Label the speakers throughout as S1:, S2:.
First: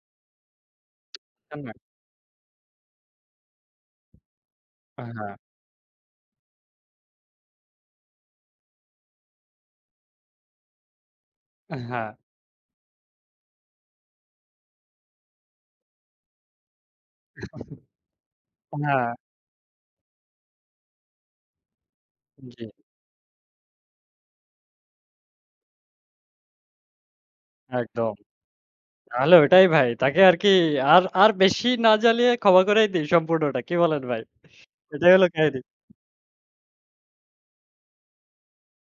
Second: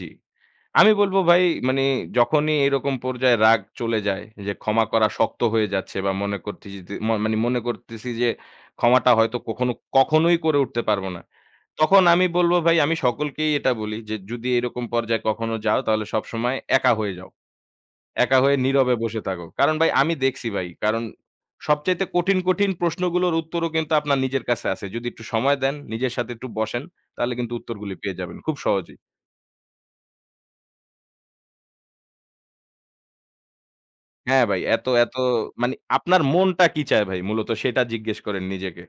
S1: জি। আমি বলবো ভাই
S2: কান্না।
S1: মানে যখনই এরকম পর্যায়ে রাগ চলে যায়। যে, ক্ষমা করা
S2: হ্যাঁ।
S1: শক্ত হয়ে যাচ্ছে বা মনে করতিজিদে মো মানে মনে করতেছি যে, ক্ষমাটা হয়তো কখনো কখনোই করে উঠতে পারবো না। তখন
S2: হ্যাঁ।
S1: আমি বলবো ভাই আমি সকলকেই এটা বলি যে, যদি এরকম পর্যায়ে কখনো যাও তাহলে সবসময় একা হয়ে যাও। একা হয়ে নীরবে
S2: হ্যাঁ।
S1: বসে থাকো। কারণ ভাই আমি দেখছি ভাই। কারণ সবচাইতে কঠিন,
S2: জি।
S1: কঠিন প্রশ্নগুলোর উত্তরও কিন্তু আপনার নিজের কাছে আছে। যদি একটু সময় দেন, নিজের সাথে একটু বসেন তাহলে কিন্তু উত্তরগুলো
S2: একদম।
S1: পেয়ে যাবেন। খুব সহজেই।
S2: তাহলে ওইটাই ভাই। তাকে আর কি আর আর বেশি না জ্বালিয়ে ক্ষমা করাই দেই সম্পূর্ণটা। কি বলেন ভাই?
S1: হ্যাঁ, ভাই, এত
S2: এটাই
S1: এত
S2: হলো কাহিনী।
S1: মানে আপনার মনটা কি চায় ভাই মূলত সেটা জিজ্ঞেস করেন নিজেকে।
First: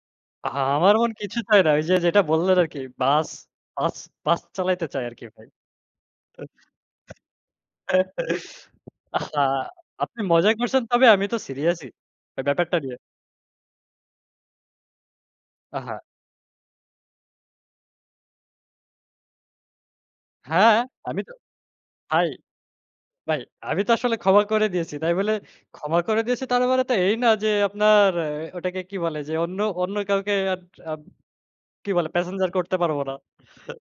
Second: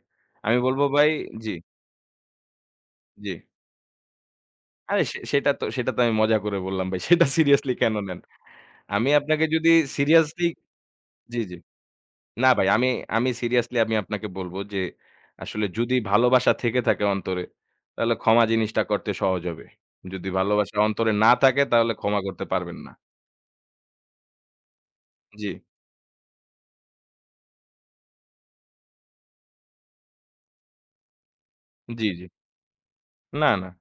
S2: আ
S1: আমি বলবো
S2: আমার
S1: ভাই,
S2: মন কিছু
S1: জি।
S2: চায় না। ওই যে, যেটা বললেন আরকি বাস,
S1: জি।
S2: বাস বাস চালাইতে
S1: আরে
S2: চায়
S1: সে
S2: আরকি ভাই।
S1: সেটা তো সেটা তো আমি মজা করে বললাম ভাই। সেটা সিরিয়াসলি
S2: তো
S1: কেন নেন? আমি
S2: আহা!
S1: আপনাকে যদি
S2: আপনি
S1: সিরিয়াসলি
S2: মজা করছেন তবে আমি তো
S1: জি, জি।
S2: সিরিয়াস ই
S1: না ভাই
S2: ব্যাপারটা
S1: আমি
S2: নিয়ে।
S1: আমি সিরিয়াসলি আমি আপনাকে বলব যে, আসলে যদি
S2: আহা।
S1: ভালোবাসা থেকে থাকে অন্তরে, তাহলে ক্ষমা জিনিসটা করতে সহজ হবে। যদি
S2: হ্যাঁ,
S1: ভালোবাসা অন্তরে
S2: আমি
S1: না
S2: তো
S1: থাকে তাহলে ক্ষমা
S2: ভাই
S1: করতে পারবেন না।
S2: ভাই, আমি তো আসলে ক্ষমা করে দিয়েছি। তাই বলে
S1: জি।
S2: ক্ষমা করে দিয়েছি তার মানে তো এই না যে, আপনার ওটাকে কি বলে যে, অন্য অন্য, কাউকে আর আ কি
S1: জি,
S2: বলে
S1: জি।
S2: প্যাসেঞ্জার করতে পারব না।
S1: না, না।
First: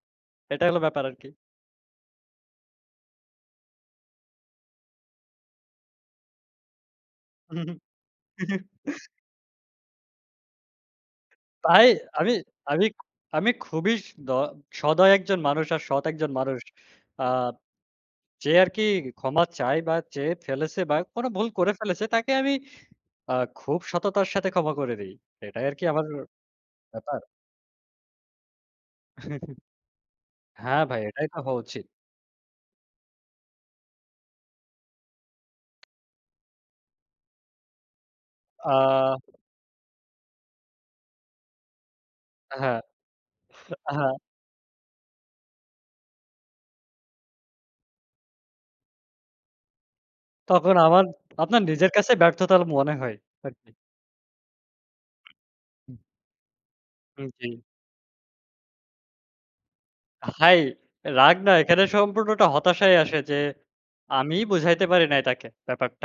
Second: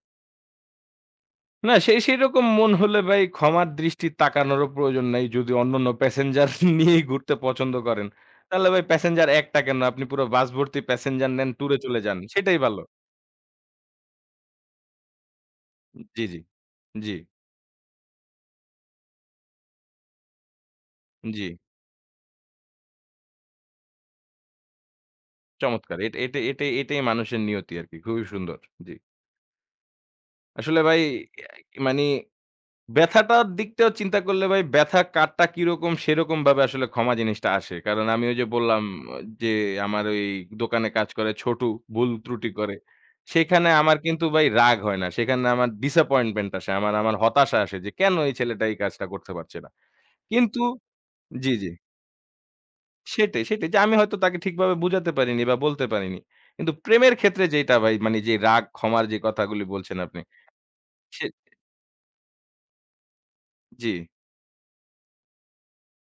S2: এটাই হলো ব্যাপার আরকি।
S1: না সেই সেরকম মন হলে ভাই ক্ষমার দৃষ্টি তাকানোরও প্রয়োজন নাই। যদি অন্যান্য প্যাসেঞ্জার নিয়েই ঘুরতে পছন্দ করেন। তাহলে ভাই প্যাসেঞ্জার একটা কেন? আপনি পুরো বাস ভর্তি প্যাসেঞ্জার নেন টুরে
S2: তাই
S1: চলে যান।
S2: আমি,
S1: সেটাই ভালো।
S2: আমি আমি খুবই দ সদয় একজন মানুষ আর সৎ
S1: জি,
S2: একজন
S1: জি।
S2: মানুষ।
S1: জি।
S2: আ যে, আরকি ক্ষমা চায় বা চেয়ে ফেলেছে বা কোন ভুল
S1: জি।
S2: করে ফেলেছে তাকে আমি আ খুব সততার সাথে ক্ষমা করে দেই। এটাই আরকি
S1: চমৎকার।
S2: আমার
S1: এটা, এটা এটা এটাই
S2: ব্যাপার।
S1: মানুষের নিয়তি আরকি। খুবই সুন্দর। জি। আসলে
S2: হ্যাঁ,
S1: ভাই
S2: ভাই এটাই তো হওয়া
S1: ইয়ে
S2: উচিত।
S1: মানে ব্যাথাটার দিকটাও চিন্তা করলে ভাই, ব্যাথা কার টা কিরকম সেরকম ভাবে আসলে ক্ষমা জিনিসটা আসে। কারণ আমি ঐ যে,
S2: আ
S1: বললাম যে, আমার ঐ দোকানে কাজ করে ছোটু ভুল ত্রুটি করে।
S2: হ্যাঁ,
S1: সেখানে আমার
S2: হ্যাঁ।
S1: কিন্তু ভাই রাগ হয় না। সেখানে আমার disappointment আসে। আমার, আমার হতাশা আসে যে, কেন এই ছেলেটা এই কাজটা করতে পারছে না। কিন্তু
S2: তখন আমার
S1: জি,
S2: আপনার
S1: জি।
S2: নিজের কাছে ব্যর্থতা মনে হয়
S1: সেটাই সেটাই
S2: আরকি।
S1: যে, আমি হয়তো তাকে ঠিকভাবে বুঝাতে পারিনি বা বলতে
S2: হুম।
S1: পারিনি। কিন্তু প্রেমের
S2: হুম,
S1: ক্ষেত্রে
S2: জি।
S1: যেটা ভাই মানে যেই রাগ ক্ষমার যে, কথাগুলো বলছেন আপনি
S2: তা হাই
S1: সে
S2: রাগ না এখানে সম্পূর্ণটা হতাশায় আসে যে,
S1: জি।
S2: আমিই বুঝাইতে পারি নাই তাকে ব্যাপারটা।